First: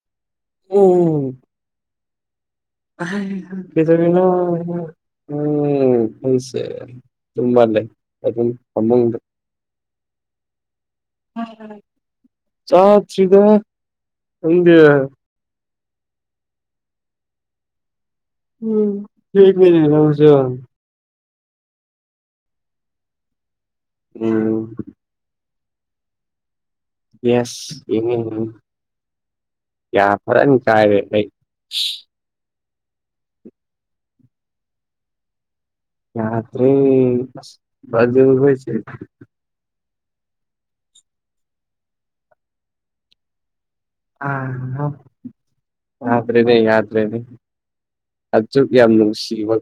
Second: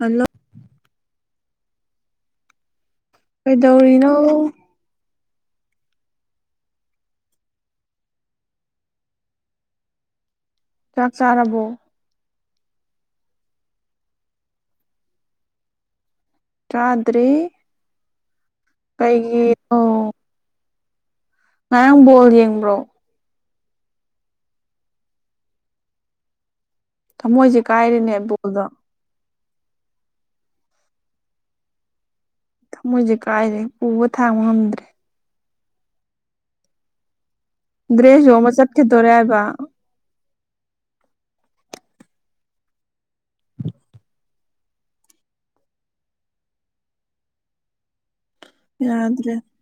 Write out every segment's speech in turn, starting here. ꯑꯜꯂꯣ ꯎꯝ ꯀꯩꯗꯧꯔꯤꯅꯣ ꯎꯝ ꯎꯁꯦ ꯑꯗꯨꯨꯝꯃ ꯂꯩ ꯑꯗꯨꯝ ꯐꯃꯨꯡꯗ ꯆꯥꯛ ꯆꯥꯔꯕꯣ ꯆꯥꯗꯔꯤꯗ ꯍꯗꯤ ꯆꯥꯗ꯭ꯔꯤ ꯎꯝ ꯊꯅꯦ ꯂꯧꯁꯨ ꯉꯥꯡꯕꯣꯜ ꯌꯦꯡꯕ꯭ꯔꯣ ꯎ ꯊꯃꯣꯏꯁꯦ ꯌꯦꯁ ꯀꯥꯏꯔꯦꯅꯦ ꯌꯦꯡꯉ ꯎ ꯕꯣꯜꯗꯣ ꯌꯥ ꯐꯔꯅꯤ ꯀꯥꯏꯔꯦ ꯑꯩ ꯊꯃꯣꯏꯁꯦ ꯀꯥꯏꯔꯦ ꯄꯨꯕ ꯊꯥꯡꯕ ꯉꯝꯗ꯭ꯔꯦ ꯗ꯭ꯔꯦꯁꯁꯨ ꯑꯃ ꯌꯥꯇꯔꯤꯖꯣꯏꯁ ꯆꯠꯈꯤꯗꯣꯔꯦ ꯍꯥꯏꯕ ꯑ ꯌꯥꯗ꯭ꯔꯦꯅꯦ ꯌꯥꯗ꯭ꯔꯦꯅꯦ ꯑꯆ ꯀ ꯌꯥꯝ ꯌꯥꯗ꯭ꯔꯦ ꯅꯨꯡꯁꯤꯕ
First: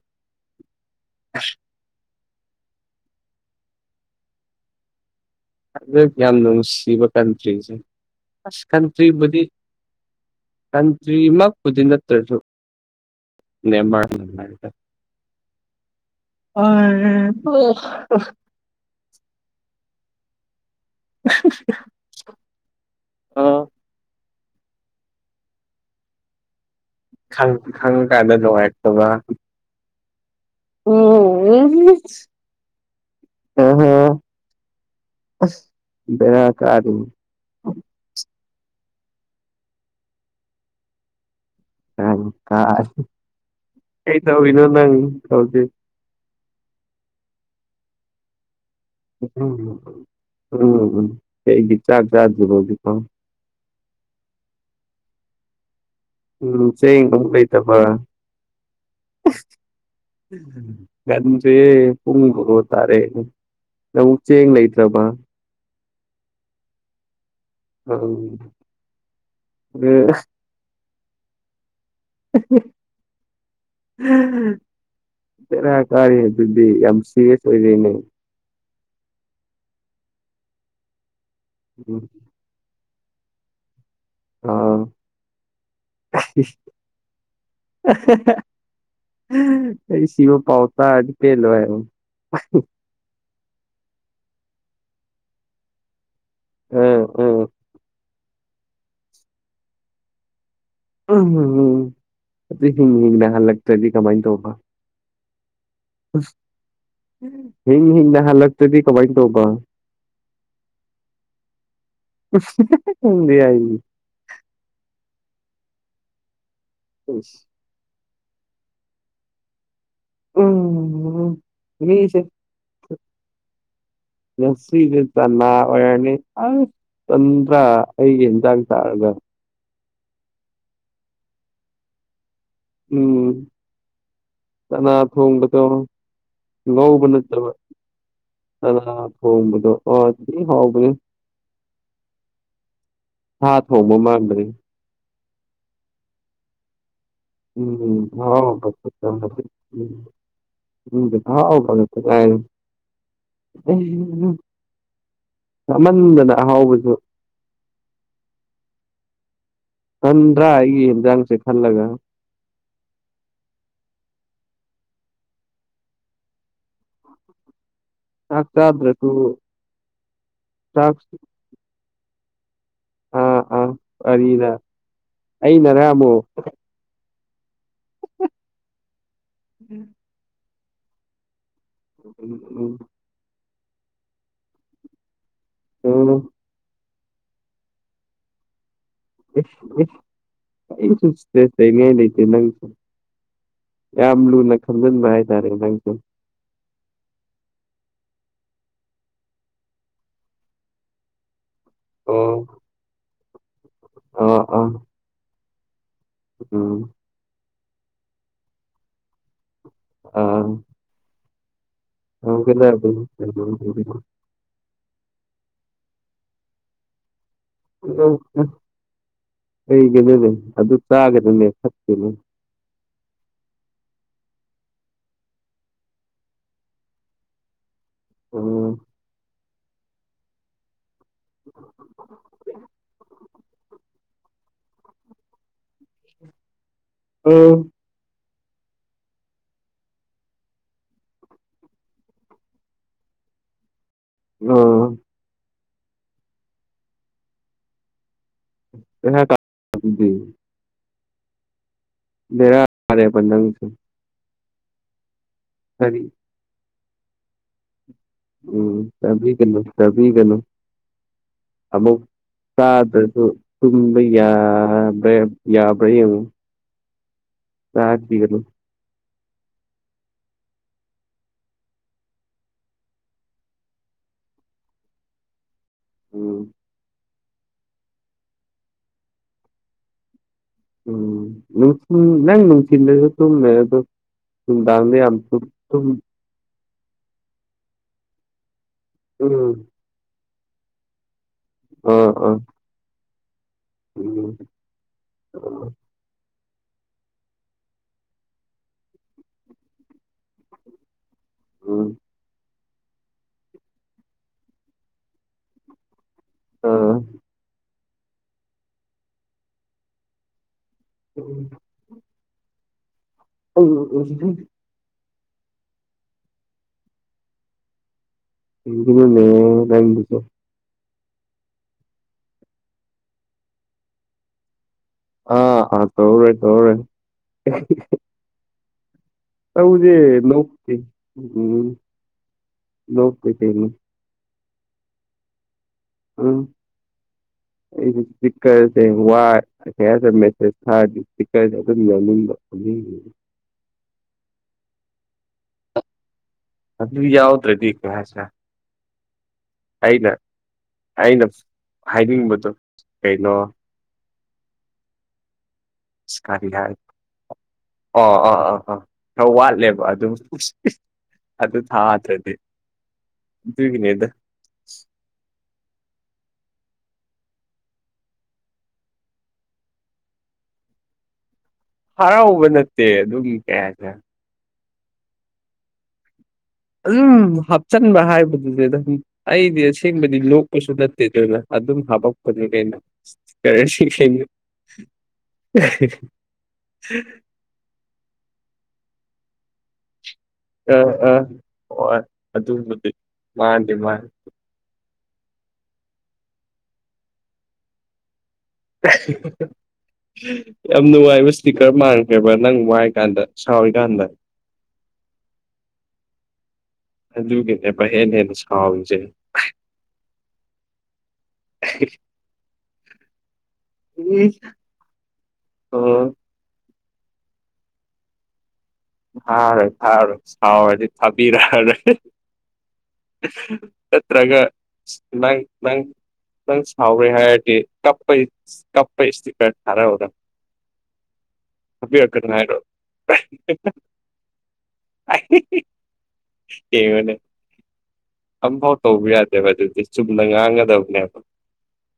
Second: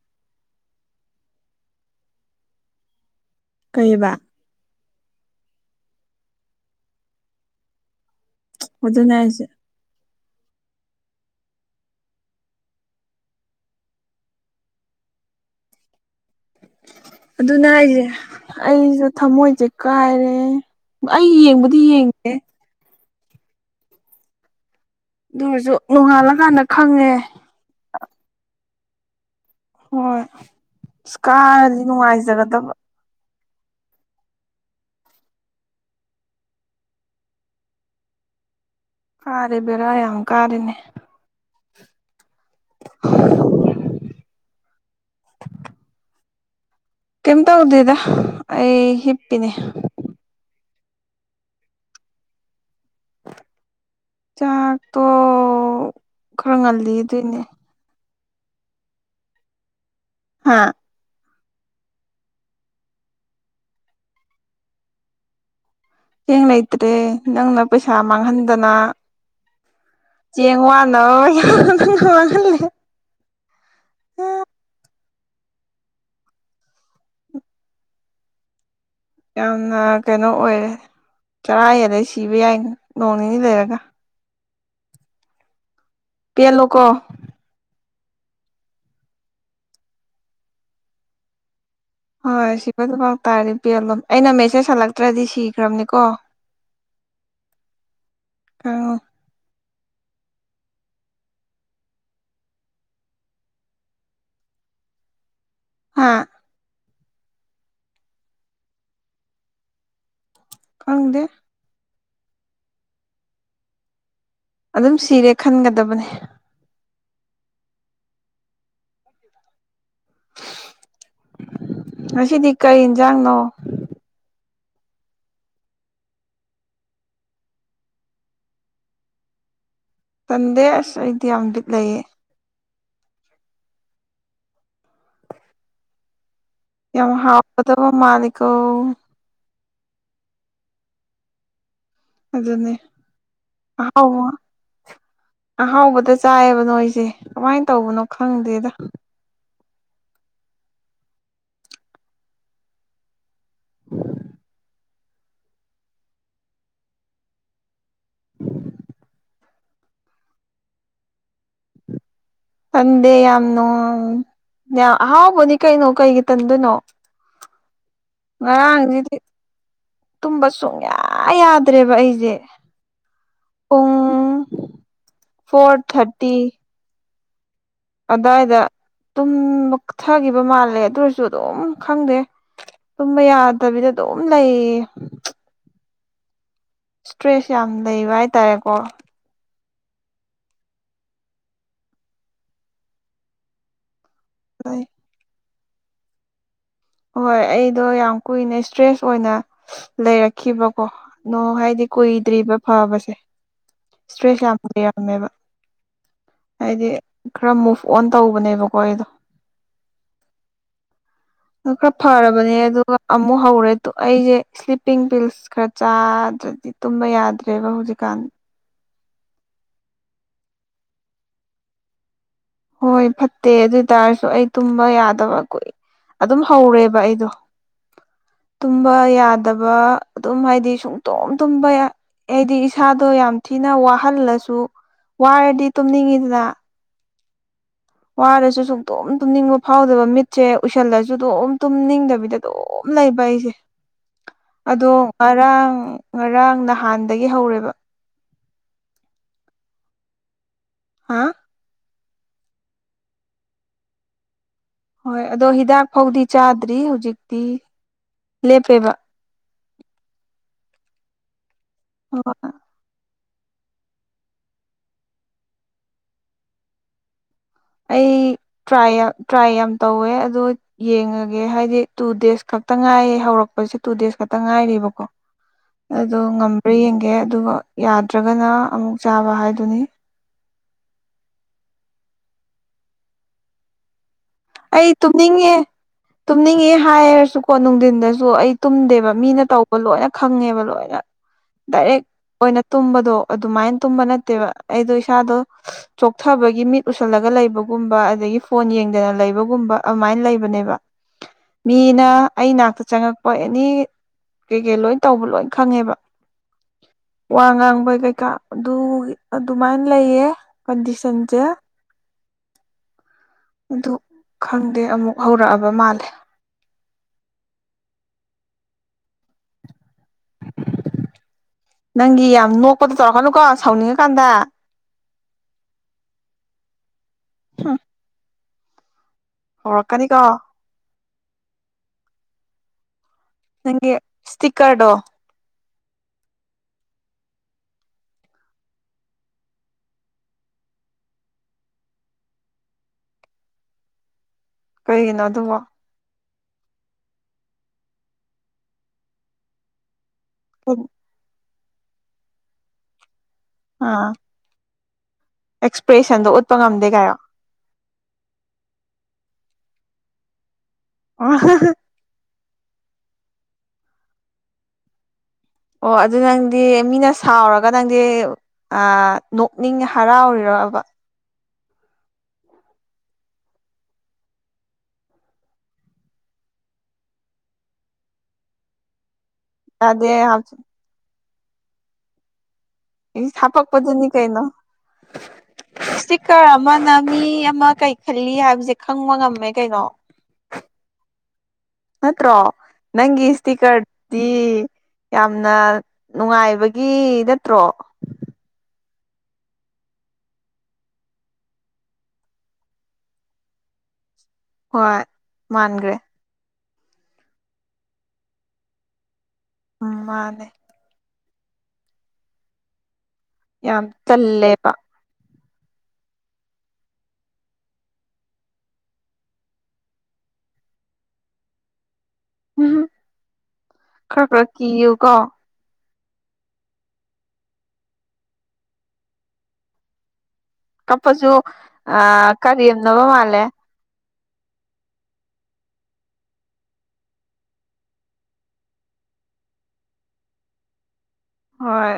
ꯀꯩꯕ ꯑꯗꯨ ꯌꯥꯝ ꯅꯨꯡꯁꯤꯕ ꯀꯟꯇ꯭ꯔꯤꯁꯦ ꯑꯁ ꯑꯗꯨꯅꯦ ꯀꯟꯇ꯭ꯔꯤꯕꯨꯗꯤ ꯍꯥꯏꯁꯦ ꯀꯇ꯭ꯔꯤꯃ ꯈꯨꯗꯤꯅꯠꯇꯔꯁꯨꯨ ꯅꯦꯕꯔꯔꯀ [inaudible] ꯑꯗꯨꯅ ꯑꯩꯁꯦ ꯑꯩꯁꯨ ꯊꯃꯣꯏꯁꯦ ꯀꯥꯏꯔꯦ ꯑꯩ ꯌꯦꯡꯕꯨꯗꯤ ꯌꯦꯡꯉꯦ ꯑꯥ ꯑꯗꯨꯔꯁꯨ ꯅꯣꯡꯉꯥꯜꯂ ꯀꯥꯟꯗ ꯈꯪꯉꯦ ꯈꯪꯀꯥꯟꯗ ꯅꯨꯡꯉꯥꯏꯇꯕ ꯍꯣꯏ ꯑꯁ ꯎꯝ ꯀꯥꯔꯗꯤ ꯅꯨꯡꯉꯥꯏꯖꯒꯗꯕ ꯑꯁ ꯕꯦꯔꯥ ꯀꯥꯗꯣꯏꯅꯤ ꯀꯥꯔꯦ ꯕꯔ ꯌꯥꯝ ꯀꯥꯔꯦꯅꯦ ꯑꯪ ꯀꯥꯔꯦ ꯀꯩ ꯇꯧꯔꯤꯅꯣ ꯅꯪ ꯍꯧꯖꯤꯛ ꯀꯩꯝ ꯇꯧꯗꯦꯗ ꯑꯩ ꯍꯤꯞꯄꯤꯅꯦ ꯎꯝ ꯎꯝ ꯀꯩꯒꯤ ꯆꯥꯛ ꯆꯥꯗ꯭ꯔꯤꯕꯣ ꯍꯧꯖꯤꯛꯐꯥꯎ ꯇꯣ ꯈꯔ ꯎꯝ ꯉꯜꯂꯤ ꯆꯦꯡ ꯑꯗꯨꯏꯅꯦ ꯍꯥ [inaudible] ꯆꯦ ꯄꯨꯡ ꯕꯥꯔꯣ ꯇꯥꯔꯦ ꯅꯪ ꯆꯦꯡ ꯂꯩꯇ꯭ꯔꯕ ꯆꯦꯡ ꯂꯩꯇ꯭ꯔꯦ ꯅꯪꯅ ꯄꯩꯁꯥ ꯃꯥꯡꯍꯟꯗꯅ ꯆꯦꯡꯉ ꯋꯥꯟꯅꯕ ꯄꯩꯁꯥ ꯅꯪꯅ ꯃꯥꯡꯍꯜꯂꯤꯅꯦ ꯎꯝꯝ ꯕꯦꯔꯥ ꯀꯥꯔꯦ ꯑꯗꯨꯗꯤ ꯌꯥꯝ ꯁꯦꯔꯤꯌꯁ ꯑꯣꯏꯔꯦꯅꯦ ꯌꯥꯝꯅ ꯀꯩꯅꯣ ꯑꯣꯏꯔꯦ ꯆꯔꯥ ꯍꯦꯜꯂꯦ ꯁꯤꯕ ꯌꯥꯏꯅ ꯅꯣꯡꯅꯤꯅꯤ ꯂꯩꯔꯒ ꯑꯥ ꯄꯦꯜꯂꯣꯀꯣ ꯍꯥ ꯍꯥ ꯍꯥ ꯑꯩ ꯁꯤꯕ ꯄꯥꯎ ꯇꯥꯔꯗꯤ ꯄꯦꯜꯂꯣ ꯍꯥꯏꯌꯣ ꯍꯣꯏ ꯁꯤꯕꯨꯗꯨꯐꯥꯎ ꯇꯥꯔꯗꯤ ꯄꯦꯜꯂꯣ ꯑꯩꯅ ꯃꯦꯁꯦꯖ ꯍꯜꯂꯛꯇ꯭ꯔꯗꯤ ꯁꯤꯈ꯭ꯔꯕꯅꯤꯀꯣ ꯎꯝ ꯎꯝ ꯑ [unintelligible] ꯇꯗꯤ ꯀꯃꯥꯏ ꯇꯧꯕ ꯍꯥꯥ ꯍꯤꯡ ꯍꯤꯡꯅ ꯍꯜꯂꯛꯇ꯭ꯔꯗꯤ ꯀꯃꯥꯏꯅ ꯇꯧꯕ ꯈꯪꯗꯦ [unintelligible] ꯑꯗꯨꯝ ꯁꯤꯔꯦ ꯈꯟꯒꯗꯕꯅꯤ ꯑꯣꯏꯁ ꯎꯝ ꯉꯁꯤꯗꯤ ꯀꯔꯤ [unintelligible] ꯏꯟꯖꯥꯡꯅꯣ ꯅꯁꯤꯗ ꯆꯅꯥ ꯑꯣꯏꯔꯅꯤ ꯆꯟꯗ꯭ꯔꯥ ꯑꯩꯒꯤ ꯌꯦꯟꯖꯥꯡ ꯆꯥꯔꯒ ꯇꯟꯗꯦ ꯑꯁ ꯑꯩꯗꯤ ꯌꯥꯝ ꯕꯤꯠ ꯂꯩꯌꯦ ꯎꯝ ꯆꯅꯥ ꯊꯣꯡꯣꯡꯕꯗꯣ ꯉꯧꯕ ꯌꯥꯝ ꯅꯠꯇꯕ ꯍꯥꯎꯒꯗꯕ ꯃꯥꯜꯂꯤꯀꯣ ꯆꯅꯥ ꯊꯣꯡꯕꯗꯣ ꯊꯤ ꯍꯥꯎꯕꯅꯤ ꯑꯗꯨꯅꯦ ꯁꯥꯥ ꯊꯣꯡꯃ ꯑꯍꯥꯎꯕ ꯃꯥꯟꯕꯔꯤ ꯑꯍꯥꯎꯕꯗ ꯆꯥꯏꯌꯦꯕ ꯅꯣꯏꯁꯦ ꯎꯝ ꯀꯃꯥꯏꯅ [unintelligible] ꯎꯝ ꯇꯧꯕꯅꯣ ꯈꯪꯗꯦꯗ ꯎꯝ ꯊꯥꯎ [unintelligible] ꯆꯃꯟꯕꯗ ꯑꯍꯥꯎꯕꯁꯨ ꯎꯝ ꯇꯟꯗ꯭ꯔꯥ ꯑꯩꯒꯤ ꯌꯦꯟꯖꯥꯡꯁꯦ ꯈꯜꯂꯒ ꯇꯟꯗꯦ ꯌꯥꯝ ꯅꯨ ꯌꯥꯝ ꯍꯥꯎꯕꯅꯤ ꯀꯩꯅꯣ ꯀꯩꯒꯤ ꯇꯟꯗꯨꯣꯏꯅꯣ [inaudible] ꯆꯥꯛ ꯆꯥꯗ꯭ꯔꯁꯨ ꯉꯔꯥꯡꯁꯤꯗꯤ ꯇꯨꯝꯕ ꯁꯨꯡꯌꯥ ꯆꯥꯛ ꯌꯥꯗ꯭ꯔꯦꯕ ꯑꯩꯁꯦ ꯑꯥ ꯑꯥ ꯄꯨꯡ ꯋꯥꯔꯤꯅ ꯐꯣꯔ ꯑꯩꯅꯔ ꯑꯃꯨꯛ ꯑꯗꯥꯏꯗ ꯇꯨꯝ ꯃꯛꯊꯈꯤꯕ ꯃꯥꯜꯂꯦ ꯑꯗꯨ ꯑꯣꯏꯔꯁꯨ ꯑꯗꯨꯝ ꯈꯪꯗꯦ ꯎꯝ ꯇꯨꯝꯕ ꯌꯥꯗꯕꯤꯗ ꯑꯗꯨꯝ ꯂꯩꯌꯦ ꯑꯝ ꯏꯁꯇ꯭ꯔꯦꯁ ꯌꯥꯝ ꯂꯩꯕ ꯍꯥꯏꯇꯥꯔꯦꯀꯣ ꯀ ꯁ ꯅ ꯂꯩꯇ ꯅ ꯌꯥꯝ ꯂꯨꯅ ꯈꯟꯖꯤꯟꯕ ꯍꯥꯏꯇꯥꯔꯦ ꯅꯪꯁꯨ ꯍꯣꯏ ꯑꯩꯗꯣ ꯌꯥꯝ ꯀꯨꯏꯅ ꯏꯁꯇ꯭ꯔꯦꯁ ꯑꯣꯏꯅ ꯂꯩꯔꯛꯈꯤꯕꯀꯣ ꯍꯥꯏ ꯑꯣ ꯀꯣꯏꯗ꯭ꯔꯤꯕ ꯐꯥꯕꯁꯦ ꯁꯇ꯭ꯔꯦꯁ ꯌꯥꯝ ꯂꯩꯔꯝꯃꯦꯕ ꯑꯝ ꯍꯥꯏꯗꯤ ꯈꯔ ꯃꯨꯚ ꯑꯣꯟ ꯇꯧꯕꯅꯦꯕꯀꯣ ꯑꯩꯗꯣ ꯑꯥ ꯈꯔ ꯐꯔꯕꯅꯦ ꯑꯗꯨꯒ ꯇꯧꯒꯗꯕꯅꯤ ꯑꯃꯨꯛ ꯍꯧꯔꯦ ꯇꯨ ꯑꯩꯁꯦ ꯏꯁꯞ ꯄꯤꯡ ꯕꯤꯜꯁ ꯈꯔ ꯆꯥꯗ꯭ꯔꯗꯤ ꯇꯨꯝꯕ ꯌꯥꯗ꯭ꯔꯦꯕ ꯍꯧꯖꯤꯛꯀꯥꯟ ꯀꯩꯒꯤꯅꯣꯅꯦ ꯑꯗꯨ ꯆꯥꯒꯅꯨꯅꯦ ꯐꯠꯇꯦꯅꯦ ꯍꯣꯏ ꯐꯠꯇꯦ ꯑꯗꯨ ꯑꯣꯏ ꯇꯔꯁꯨ ꯑꯩ ꯇꯨꯝꯕ ꯌꯥꯗꯕ ꯀꯣꯏ ꯑꯗꯨꯝ ꯍꯧꯔꯦꯕ ꯑꯩꯗꯣ ꯑꯥ ꯇꯨꯝꯕ ꯌꯥꯗꯕ ꯑꯗꯨꯝ ꯍꯥꯏꯗꯤ ꯁꯨꯝ ꯇꯣꯝ ꯇꯨꯝꯕ ꯍꯥꯏꯗꯤ ꯏꯁꯥꯗꯣ ꯌꯥꯝ ꯊꯤꯅ ꯋꯥꯍꯜꯂꯁꯨ ꯋꯥꯔꯗꯤ ꯇꯨꯝꯅꯤꯡꯉꯤꯗꯅ ꯑꯣ ꯋꯥꯔꯁꯨ ꯁꯨꯡꯛꯇꯝ ꯇꯨꯝꯅꯤꯡꯕ ꯐꯥꯎꯗꯕ ꯃꯤꯠꯁꯦ ꯎꯏꯁꯜꯂꯁꯨ ꯑꯗꯨꯝ ꯇꯨꯝꯅꯤꯡꯗꯕꯤꯗ ꯑꯗꯨꯝ ꯂꯩꯕ ꯏꯁꯦ ꯑꯥ ꯑꯗꯣ ꯉꯔꯥꯡ ꯉꯔꯥꯡ ꯅꯍꯥꯟꯗꯒꯤ ꯍꯧꯔꯦꯕ ꯑꯟꯏꯟꯇꯦꯜꯂꯤꯖꯦꯕꯜ ꯍꯥ ꯕꯦꯔ ꯀꯤꯔꯦ ꯕ ꯅꯩꯁꯨ ꯍꯣꯏ ꯑꯗꯣ ꯍꯤꯗꯥꯛ ꯐꯥꯎꯗꯤ ꯆꯥꯗ꯭ꯔꯤ ꯍꯧꯖꯤꯛꯇꯤ ꯎꯝ ꯂꯦꯞꯄꯦꯕ ꯇꯕꯤ ꯀꯩꯅꯣ ꯇꯕꯤ ꯀꯩꯅꯣ ꯑꯃꯨꯛ ꯍꯣꯏ ꯁꯥꯗꯁꯨ ꯇꯨꯝꯕ ꯌꯥꯕ꯭ꯔꯦ ꯌꯥꯕ꯭ꯔꯥ ꯌꯦ ꯑꯩ ꯇ꯭ꯔꯥꯏ ꯇ꯭ꯔꯥꯏ ꯌꯥꯝ ꯇꯧꯋꯦ ꯑꯗꯨ ꯌꯦꯡꯉꯒꯦ ꯍꯥꯏꯗꯤ ꯇꯨ ꯗꯦꯖ ꯈꯛꯇ ꯉꯥꯏꯌꯦ ꯍꯧꯔꯛꯄꯁꯦ ꯇꯨ ꯗꯦꯖ ꯈꯛꯇ ꯇ ꯉꯥꯏꯔꯤꯕꯀꯣ ꯑꯗꯣ ꯎꯝ ꯉꯝꯕ꯭ꯔꯥ ꯌꯦꯡꯒꯦ ꯑꯗꯨꯒ ꯌꯥꯗ꯭ꯔꯒꯅ ꯑꯃꯨꯛ ꯆꯥꯕ ꯍꯥꯏꯗꯨꯅꯤ ꯎꯝꯅꯨꯡ ꯅꯨꯡꯊꯤꯟ ꯂꯩꯁ ꯃꯗ ꯑꯩ ꯇꯨꯝꯅꯤꯡꯉꯦ ꯇꯨꯝꯅꯤꯡꯉꯦ ꯍꯥꯏꯔꯁꯨꯀꯣ ꯅꯨꯡꯊꯤꯟꯗꯁꯨ ꯑꯩ ꯇꯨꯝꯗꯦꯕ ꯃꯤꯅ ꯎꯝ ꯇꯧꯕ ꯂꯣꯏꯅ ꯈꯪꯉꯦꯕ ꯂꯣꯏꯅ ꯗꯥꯏꯔꯦꯛ ꯑꯥ ꯑꯥ ꯑꯣꯏꯅ ꯇꯨꯝꯕꯗꯣ ꯑꯗꯨꯃꯥꯏꯅ ꯇꯨꯝꯕ ꯎꯝ ꯅꯠꯇꯦꯕ ꯑꯩꯗꯣ ꯏꯁꯥꯗꯣ ꯊꯕꯒꯤ ꯃꯤꯠ ꯎꯁꯜꯂꯒ ꯂꯩꯕꯒꯨꯝꯕ ꯑꯗꯒꯤ ꯐꯣꯟ ꯌꯦꯡꯗꯅ ꯂꯩ ꯨꯝ ꯑꯗꯨꯃꯥꯏꯅ ꯂꯩꯕꯅꯦꯕ ꯎꯝ ꯃꯤꯅ ꯑꯩꯅꯥꯛꯇ ꯆꯪꯉꯛꯄ ꯑꯦꯅꯤ ꯀꯩ ꯀꯩ ꯂꯣꯏ ꯇꯧꯕ ꯂꯣꯏ ꯈꯪꯉꯦꯕ ꯑꯥ ꯋꯥ ꯉꯥꯡꯕ ꯀꯩꯀꯥ ꯑꯗꯨ ꯑꯗꯨꯃꯥꯏꯅ ꯂꯩꯌꯦ ꯀꯟꯗꯤꯁꯟꯁꯦ ꯑꯗꯨ ꯈꯪꯗꯦ ꯑꯃꯨꯛ ꯍꯧꯔꯛꯑꯕ ꯃꯥꯜꯂꯦ ꯑꯟꯏꯟꯇꯦꯜꯂꯤꯖꯦꯕꯜ ꯅꯪꯒꯤ ꯌꯥꯝ ꯅꯣꯛꯄꯗꯨ ꯇꯧꯔꯛꯀꯅꯨꯀꯣ ꯁꯥꯎꯅꯤꯡꯉꯀꯥꯟꯗ ꯑꯥ ꯑꯥ ꯇꯧꯔꯦ ꯇꯧꯔꯦ ꯍꯨꯝ ꯇꯧꯗꯦ ꯍꯧꯔꯛꯀꯅꯤꯀꯣ ꯅꯣꯛꯇꯦ ꯎꯝ ꯅꯣꯛꯇꯦ ꯀꯔꯤꯅꯣ ꯇꯤꯀꯔꯗꯣ ꯑꯝ [inaudible] ꯑꯩꯁꯦ ꯏꯁꯄꯤꯛꯀꯔꯁꯦ ꯋꯥꯏ ꯃꯦꯁꯦꯖ ꯊꯥꯔꯗꯤ ꯏꯁꯄꯤꯛꯀꯔꯁꯦ ꯑꯗꯨꯝ ꯌꯥꯎꯅꯤꯡꯕ ꯀꯩꯒꯤꯅꯣ ꯑꯗꯨꯕꯣ ꯑꯗꯨ ꯌꯥꯎꯗ꯭ꯔꯦꯗꯤ ꯀꯂ꯭ꯥꯁ ꯇ ꯑꯩꯒ ꯑꯩꯅ ꯍꯥꯏꯅꯤꯡꯕꯗꯣ ꯀꯩꯅꯣ ꯑꯥ ꯑꯦꯛꯁꯄ꯭ꯔꯦꯁꯟꯗꯣ ꯀꯔꯤ ꯎꯠꯄ ꯍꯥꯏ ꯉꯝꯗꯦ ꯀꯥꯏꯌꯣ ꯑꯣ ꯑ ꯑꯥ ꯑꯥ ꯈꯔ ꯋꯥꯠꯂꯦꯕ ꯑꯗꯨꯝ ꯑ ꯑꯗꯨ ꯊꯥꯗ꯭ꯔꯗꯤ ꯒꯤꯅꯦꯗ ꯑꯣ ꯑꯗꯨ ꯅꯪꯗꯤ ꯃꯤꯅ ꯁꯥꯎꯔꯒ ꯅꯪꯗꯤ ꯅꯣꯛꯅꯤꯡ ꯍꯔꯥꯎꯔꯤꯔ ꯋꯥꯕ ꯍꯔꯥꯎꯕ ꯅꯠꯇꯦ ꯑꯗꯨꯝ ꯀꯌꯥꯁ ꯑꯗꯨꯝ ꯍꯥꯞꯆꯤꯟꯕ ꯍꯥꯏꯕꯗꯨꯗꯤ ꯑꯗꯨꯝ ꯑꯩꯗꯤ ꯌꯥꯗꯦ ꯑꯁꯦꯡꯕꯗꯤ ꯂꯣꯛꯄꯁꯨ ꯅꯠꯇꯦ ꯑꯗꯨꯅ ꯑꯗꯨꯝ ꯍꯥꯕꯄꯛꯄꯅꯤ ꯀꯩꯅꯣ ꯁꯥꯄꯛ ꯄꯊꯅꯤ ꯀꯩꯅꯣ ꯏꯁꯇꯤꯀꯔ ꯑꯃꯅ ꯃꯤ ꯑꯃ ꯀꯔꯤ ꯈꯠꯂꯤ ꯍꯥꯏꯕꯁꯦ ꯈꯪꯕ ꯉꯝꯃꯦ ꯀꯩꯅꯣ ꯑꯥ ꯑꯥ ꯍꯣꯏ ꯅꯠꯇ꯭ꯔꯣ ꯑꯗꯨꯕꯨꯗꯤ ꯅꯪ ꯏꯁꯇꯤ ꯃꯥꯅꯤ ꯃꯥꯅꯤ ꯀꯗꯤ ꯌꯥꯝꯅ ꯅꯨꯡꯉꯥꯏꯕꯒꯤ ꯅꯠꯇ꯭ꯔꯣ [unintelligible] ꯌꯥꯝ ꯅꯨꯡꯉꯥꯏꯕ ꯏꯁꯄꯤꯀꯔ ꯃꯥꯟꯈ꯭ꯔꯦꯕ ꯅꯪ ꯋꯥꯏ ꯀꯥꯟꯗ ꯁꯥꯎꯔꯤꯀꯥꯟꯗ ꯍꯣꯏ ꯃꯥꯟꯈ꯭ꯔꯦ ꯑꯗꯨꯒꯤꯅꯥ ꯃꯍꯦꯜꯂꯦꯕꯥ ꯁꯥꯎꯔꯤꯖꯦ ꯎꯝ ꯃꯥꯅꯦ [unintelligible] ꯌꯥꯝ ꯇꯜꯂꯦꯄꯥ ꯑꯝ ꯊꯥꯔꯣꯏ ꯊꯥꯔꯣꯏ ꯁꯥꯎꯔꯗꯤ ꯊꯥꯕꯤꯔꯣꯏ ꯎꯝ ꯈꯔ ꯆꯥꯠꯇ꯭ꯔꯒ ꯈꯔ ꯀꯤꯌꯨꯀꯣ ꯅꯪ ꯅꯪ ꯅꯪ ꯁꯥꯎꯔꯦ ꯍꯥꯏꯔꯗꯤ ꯀꯞꯄ ꯀꯞꯄ ꯏꯁꯇꯤꯀꯔ ꯊꯥꯔꯛꯎꯗꯪ ꯀꯞꯄꯁꯨ ꯑ ꯀꯔꯦꯝꯅꯕ ꯃꯥꯜꯂꯦ ꯀꯦꯕꯅꯦ ꯑꯝꯐꯥꯎ ꯇꯧꯕ ꯌꯥꯗꯦꯕ ꯑꯗꯨꯗꯤ ꯆꯨꯝꯅ ꯉꯥꯡꯒꯗꯕꯅꯦꯕ ꯍꯣꯏ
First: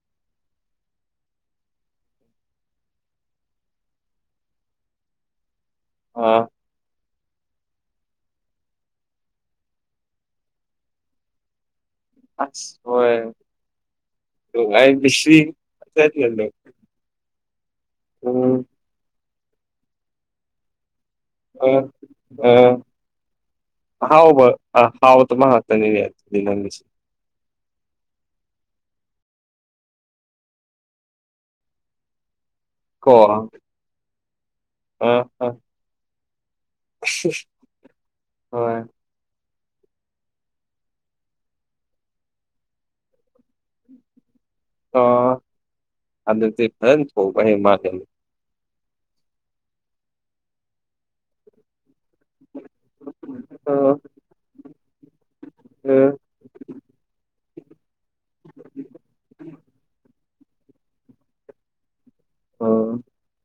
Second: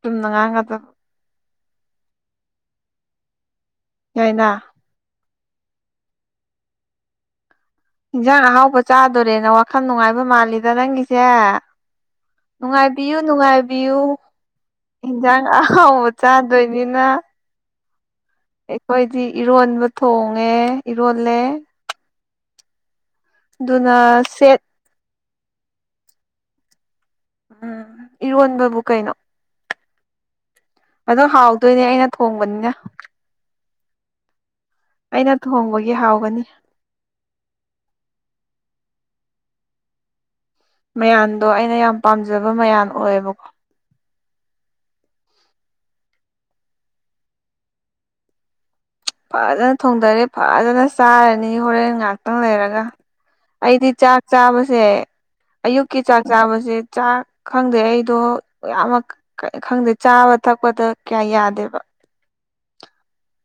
ꯁꯨꯝꯅ ꯉꯥꯏꯒꯗꯕ ꯌꯥꯏꯅ ꯑꯥ ꯏꯟꯁꯥꯡ ꯑꯍꯥꯎꯕ ꯆꯥꯗꯣꯔꯦꯅ ꯋꯥꯈꯜ ꯅꯨꯡꯉꯥꯏꯕ ꯃꯥꯜꯂꯤꯗ ꯅꯪꯒꯤꯁꯦ ꯑꯁ ꯍꯣꯏ ꯅꯨꯡꯉꯥꯏꯕꯤꯌꯨ ꯅꯨꯡꯉꯥꯏꯕꯤꯌꯨ ꯅꯨꯡꯉꯥꯏ ꯃꯤꯁꯤ ꯏꯟꯖꯥꯡ ꯑꯥꯎꯕ ꯐꯖꯅ ꯆꯥꯗꯣꯏꯅꯤꯅ ꯎꯝ ꯑꯩꯈꯣꯏꯗꯤ ꯏꯔꯣꯟꯕ ꯊꯣꯡꯉꯦ ꯏꯔꯣꯜꯂꯦ ꯑꯝ ꯑꯝ ꯑꯗꯨꯅ ꯑꯍꯥꯎꯕ ꯁꯦꯠ ꯍꯥꯎ ꯑꯃꯈꯛꯇꯅꯤꯅꯦ ꯂꯤꯃꯟꯕꯁꯦ ꯎꯝ ꯏꯔꯣꯟꯕꯕꯨ ꯀꯩꯅꯣ ꯑꯗꯣ ꯍꯥꯎꯗꯣꯏꯅꯦ ꯑꯩꯅ ꯊꯣꯡꯕꯅꯤꯅ ꯀꯣ ꯑ ꯑꯩꯅ ꯑ ꯊꯣꯡꯕꯒꯤ ꯍꯥꯎꯒꯅꯤ ꯍꯣꯏ ꯃꯌꯥꯝꯟꯗꯣ ꯑꯩꯅ ꯌꯥꯝ ꯄꯥꯝꯖꯕ ꯃꯌꯥꯝ ꯑꯣꯏꯌꯦꯕꯀꯣ ꯑ ꯑꯗꯗꯤ ꯐꯟ ꯊꯣꯛ ꯃꯥꯒ ꯐꯖꯅ ꯊꯣꯡꯗꯔꯦ ꯐꯖꯅ ꯆꯥꯔꯅꯤ ꯍꯣꯔꯦꯟ ꯉꯍꯥꯛꯇꯪ ꯂꯩꯔꯅꯤ ꯑ ꯑꯩꯗꯤ ꯆꯥꯛ ꯆꯥꯕꯁꯦ ꯑ ꯑꯌꯨꯛꯀꯤ ꯆꯥꯛ ꯆꯥꯕꯁꯦ ꯆꯥꯛ ꯈꯪꯗꯦ ꯑꯩꯗꯣ ꯌꯥꯝ ꯈꯪꯗꯦ ꯆꯥꯕ ꯊꯛꯄꯗ ꯀꯌꯥ ꯌꯥꯗꯦꯕ ꯑ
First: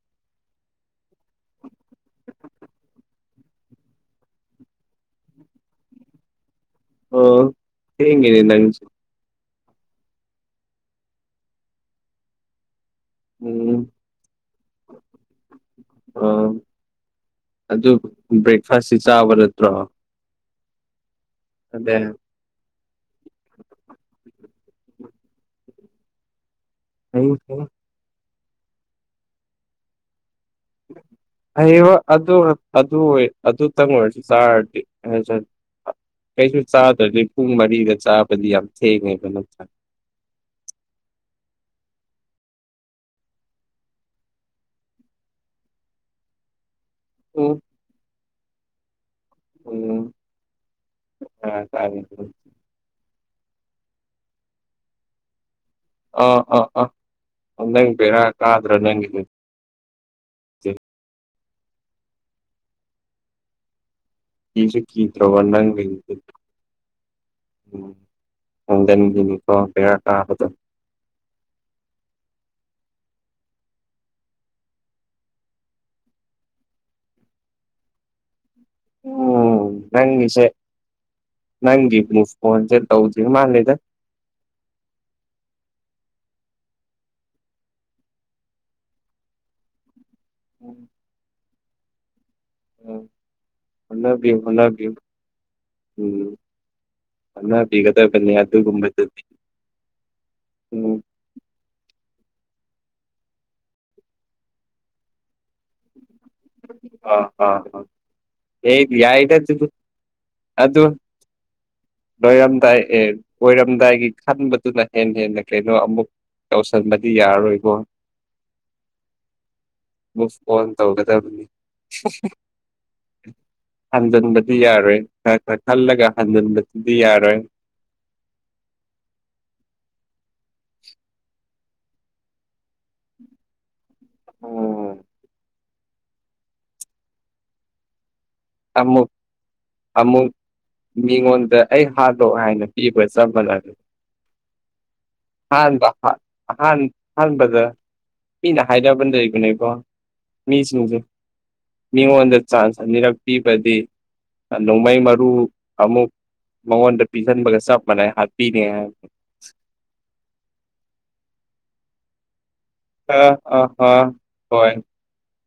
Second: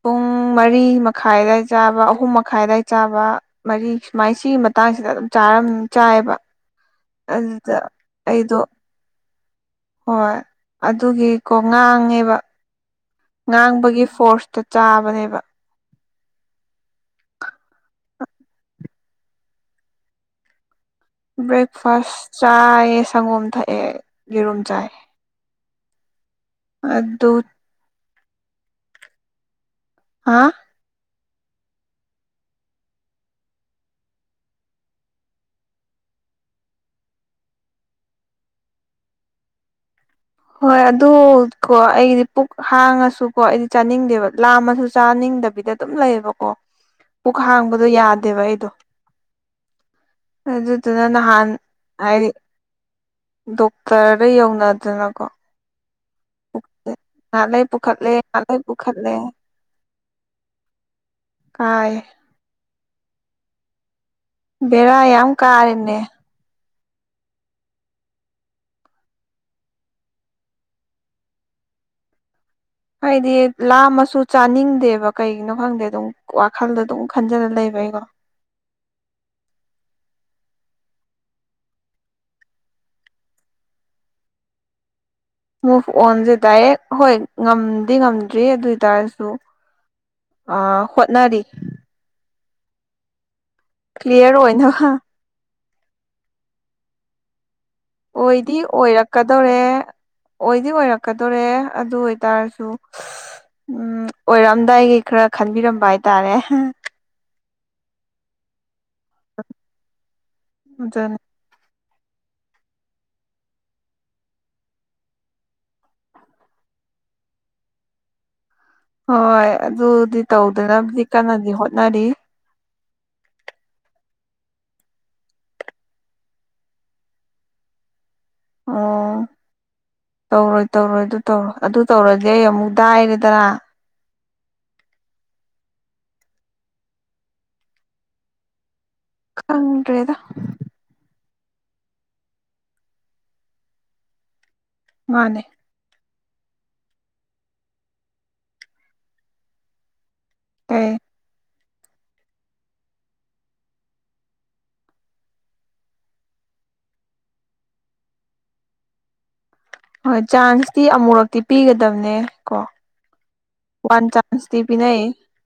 ꯄꯨꯡ ꯃꯔꯤ ꯃꯈꯥꯏꯗ ꯆꯥꯕ ꯑꯍꯨꯝ ꯃꯈꯥꯏꯗ ꯆꯥꯕ ꯃꯔꯤ ꯁꯨꯃꯥꯏꯅ ꯁꯤꯒꯤ ꯃꯇꯥꯡꯁꯤꯗ ꯑꯗꯨꯝ ꯆꯥꯔ ꯌꯥꯝ ꯆꯥꯏꯕ ꯑ ꯑꯗꯨꯗ ꯊꯦꯡꯉꯦꯅꯦ ꯑꯩꯗꯣ ꯅꯪꯁꯦ ꯍꯣꯏ ꯑꯗꯨꯒꯤꯀꯣ ꯉꯥꯡꯉꯦꯕ ꯎꯝ ꯉꯥꯡꯕꯒꯤ ꯐꯣꯔꯁꯇ ꯆꯥꯕꯅꯦꯕ ꯑꯣ ꯑꯗꯨ ꯕ꯭ꯔꯦꯛꯐꯥꯁꯁꯤ ꯆꯥꯕ ꯅꯠꯇ꯭ꯔꯣ ꯑꯗꯦ ꯕ꯭ꯔꯦꯛꯐꯥꯁ ꯆꯥꯏꯌꯦ ꯁꯪꯒꯣꯝ ꯊꯛꯑꯦ ꯌꯦꯔꯨꯝ ꯆꯥꯏ ꯍꯩ ꯑꯗꯨ ꯍꯩ ꯍꯥ ꯍꯌꯦ ꯑꯗꯨ ꯑꯗꯨ ꯑꯣꯏ ꯑꯗꯨꯇꯪ ꯑꯣꯏꯔꯁꯨ ꯆꯥꯔꯗꯤ ꯀꯩꯁꯨ ꯆꯥꯗ꯭ꯔꯗꯤ ꯄꯨꯡ ꯃꯔꯤꯒ ꯆꯥꯕꯗꯤ ꯌꯥꯝ ꯊꯦꯡꯉꯦꯕ ꯅ ꯍꯣꯏ ꯑꯗꯨ ꯀꯣ ꯑꯩꯒꯤꯗꯤ ꯄꯨꯛ ꯍꯥꯡꯉꯁꯨꯀꯣ ꯑꯩꯗꯤ ꯆꯥꯅꯤꯡꯗꯦꯕ ꯂꯥꯝꯃꯁꯨ ꯆꯥꯅꯤꯡꯗꯕꯤꯗ ꯑꯗꯨꯝ ꯑꯗꯨꯝ ꯂꯩꯌꯦꯕꯀꯣ ꯄꯨꯛ ꯎꯝ ꯍꯥꯡꯕꯗꯣ ꯌꯥꯗꯦꯕ ꯑꯩꯗꯣ ꯎꯝ ꯑꯗꯨꯗꯨꯅ ꯅꯍꯥꯟ ꯑ ꯇꯥꯔꯦ ꯍꯥꯏꯗꯤ ꯗꯣꯛꯇꯔꯗ ꯌꯧꯅꯗꯅꯀꯣ ꯑ ꯑ ꯑ ꯅꯍꯂꯦ ꯅꯪ ꯄꯨꯈꯠꯂꯦ ꯕꯦꯔꯥ ꯅꯍꯦ ꯀꯥꯗ꯭ꯔꯥ ꯄꯨꯈꯠꯂꯦ ꯅꯪꯒꯤꯗꯨꯗꯤ ꯀꯥꯏ ꯀꯖ ꯕꯦꯔꯥ ꯌꯥꯝ ꯀꯤꯗ꯭ꯔꯕꯅꯪ ꯂꯩ ꯀꯥꯔꯦꯅꯦ ꯑꯣꯗꯦꯟ ꯃꯤ ꯀ ꯄꯦꯔ ꯀꯥ ꯍꯧꯗꯣ [inaudible] ꯍꯥꯏꯗꯤ ꯂꯥꯝ ꯃꯁꯨ ꯆꯥꯅꯤꯡꯗꯦꯕ ꯀꯩꯒꯤꯅꯣ ꯈꯪꯗꯦ ꯑꯗꯨꯝ ꯋꯥꯈꯜꯗ ꯑꯗꯨꯝ ꯈꯟꯖꯅ ꯂꯩꯕ ꯑꯩꯀꯣ [inaudible] ꯎꯝ ꯅꯪꯤꯁꯦ ꯅꯪꯒꯤ ꯃ ꯐꯣꯟꯣꯟꯁꯦ ꯇꯧꯗ ꯃꯥꯜꯂꯤꯗ ꯃꯨꯚ ꯑꯣꯟꯁꯦ ꯗꯥꯏꯔꯦꯛ ꯍꯣꯏ ꯉꯝꯗꯤ ꯉꯝꯗ꯭ꯔꯤ ꯑꯗꯨꯏ ꯇꯔꯁꯨ ꯑ ꯍꯣꯠꯅꯔꯤ ꯑ ꯍꯟꯅꯕꯤ ꯀ꯭ꯂꯤꯌꯥꯔ ꯍꯟꯅꯕꯤꯌ ꯑꯣꯏꯅꯕ ꯎꯝ ꯍꯣꯠꯅꯕꯤꯒꯗꯕꯅꯤ ꯑꯣꯏꯗꯤ ꯑꯗꯨꯒꯨꯝꯕꯗꯨꯗꯤ ꯑꯣꯏꯔꯛꯀꯗꯣꯔꯦ ꯑꯣꯏꯗꯤ ꯎꯝ ꯑꯣꯏꯔꯛꯀꯗꯣꯔꯦ ꯑꯗꯨ ꯑꯣꯏ ꯍꯥꯏꯇꯥꯔꯁꯨ ꯎꯝ ꯑꯣꯏꯔꯛꯑꯝꯗꯥꯏꯒꯤ ꯈꯔ ꯈꯟꯕꯤꯔꯝꯕ ꯍꯥꯏꯇꯥꯔꯦ ꯑ ꯑꯥ ꯌꯥꯏꯗ ꯑ ꯑꯗꯨ ꯑꯗꯨꯅꯤ ꯂꯣꯏꯔꯝꯗꯥꯏ ꯑꯦ ꯑꯣꯏꯔꯝꯗꯥꯏꯒꯤ ꯈꯟꯕꯗꯨꯅ ꯍꯦꯟꯅ ꯍꯦꯟꯅ ꯀꯩꯅꯣ ꯑꯃꯨꯛ ꯇꯧꯁꯟꯕꯗꯤ ꯌꯥꯔꯔꯣꯏꯀꯣ ꯍꯣꯏ ꯑꯗꯨꯗꯤ ꯃꯨꯚ ꯑꯣꯟ ꯇꯧꯗꯅꯕꯗꯤ ꯇꯧꯒꯗꯕꯅꯤ ꯀꯟꯅꯗꯤ ꯍꯣꯠꯅꯔꯤ [inaudible] ꯍꯟꯖꯤꯟꯕꯗꯤ ꯌꯥꯔꯣꯏ ꯈ ꯈ ꯈꯜꯂꯒ ꯍꯟꯖꯤꯟꯕꯗꯨꯗꯤ ꯌꯥꯔꯣꯏ ꯑꯣ ꯇꯧꯔꯣꯏ ꯇꯧꯔꯣꯏ ꯑꯗꯨ ꯇꯧꯔꯣꯏ ꯑꯗꯨ ꯇꯧꯔꯗꯤꯦ ꯑꯩ ꯑꯃꯨꯛ ꯗꯥꯏꯔꯦꯗꯅ ꯑꯣ ꯑꯃꯨꯛ ꯈꯪꯗ꯭ꯔꯦꯗ ꯑꯃꯨꯛ ꯃꯤꯉꯣꯟ ꯑꯩ ꯍꯥꯥꯟꯕꯣꯛ ꯍꯥꯏꯅ ꯄꯤꯕ ꯆꯝꯕꯅ ꯑꯗꯨ ꯃꯥꯅꯦ ꯑꯥꯟꯕ ꯑꯍꯥꯟ ꯑꯍꯥꯟꯕꯗ ꯀꯅ ꯍꯥꯏꯔꯕꯅ ꯂꯩꯕꯅꯦꯀꯣ ꯀꯩ ꯃꯤꯁꯤꯡꯁꯦ ꯃꯤꯉꯣꯟꯗ ꯆꯥꯟꯁ ꯑꯅꯤꯔꯛ ꯄꯤꯕꯗꯤ ꯅꯣꯡꯃꯥꯏ ꯃꯥꯔ ꯑꯃꯃꯨꯛ ꯃꯉꯣꯟꯗ ꯄꯤꯁꯤꯟꯕꯒ ꯆꯞ ꯃꯥꯟꯅꯩ ꯍꯥꯞꯄꯤꯅꯦ ꯍꯣꯏ ꯆꯥꯟꯁꯇꯤ ꯑꯃꯨꯔꯛꯇꯤ ꯄꯤꯒꯗꯕꯅꯦ꯫ ꯀꯣ ꯑ ꯑ ꯑ ꯋꯥꯟ ꯆꯥꯟꯁꯗꯤ ꯍꯣꯏ ꯄꯅꯏꯌꯦ꯫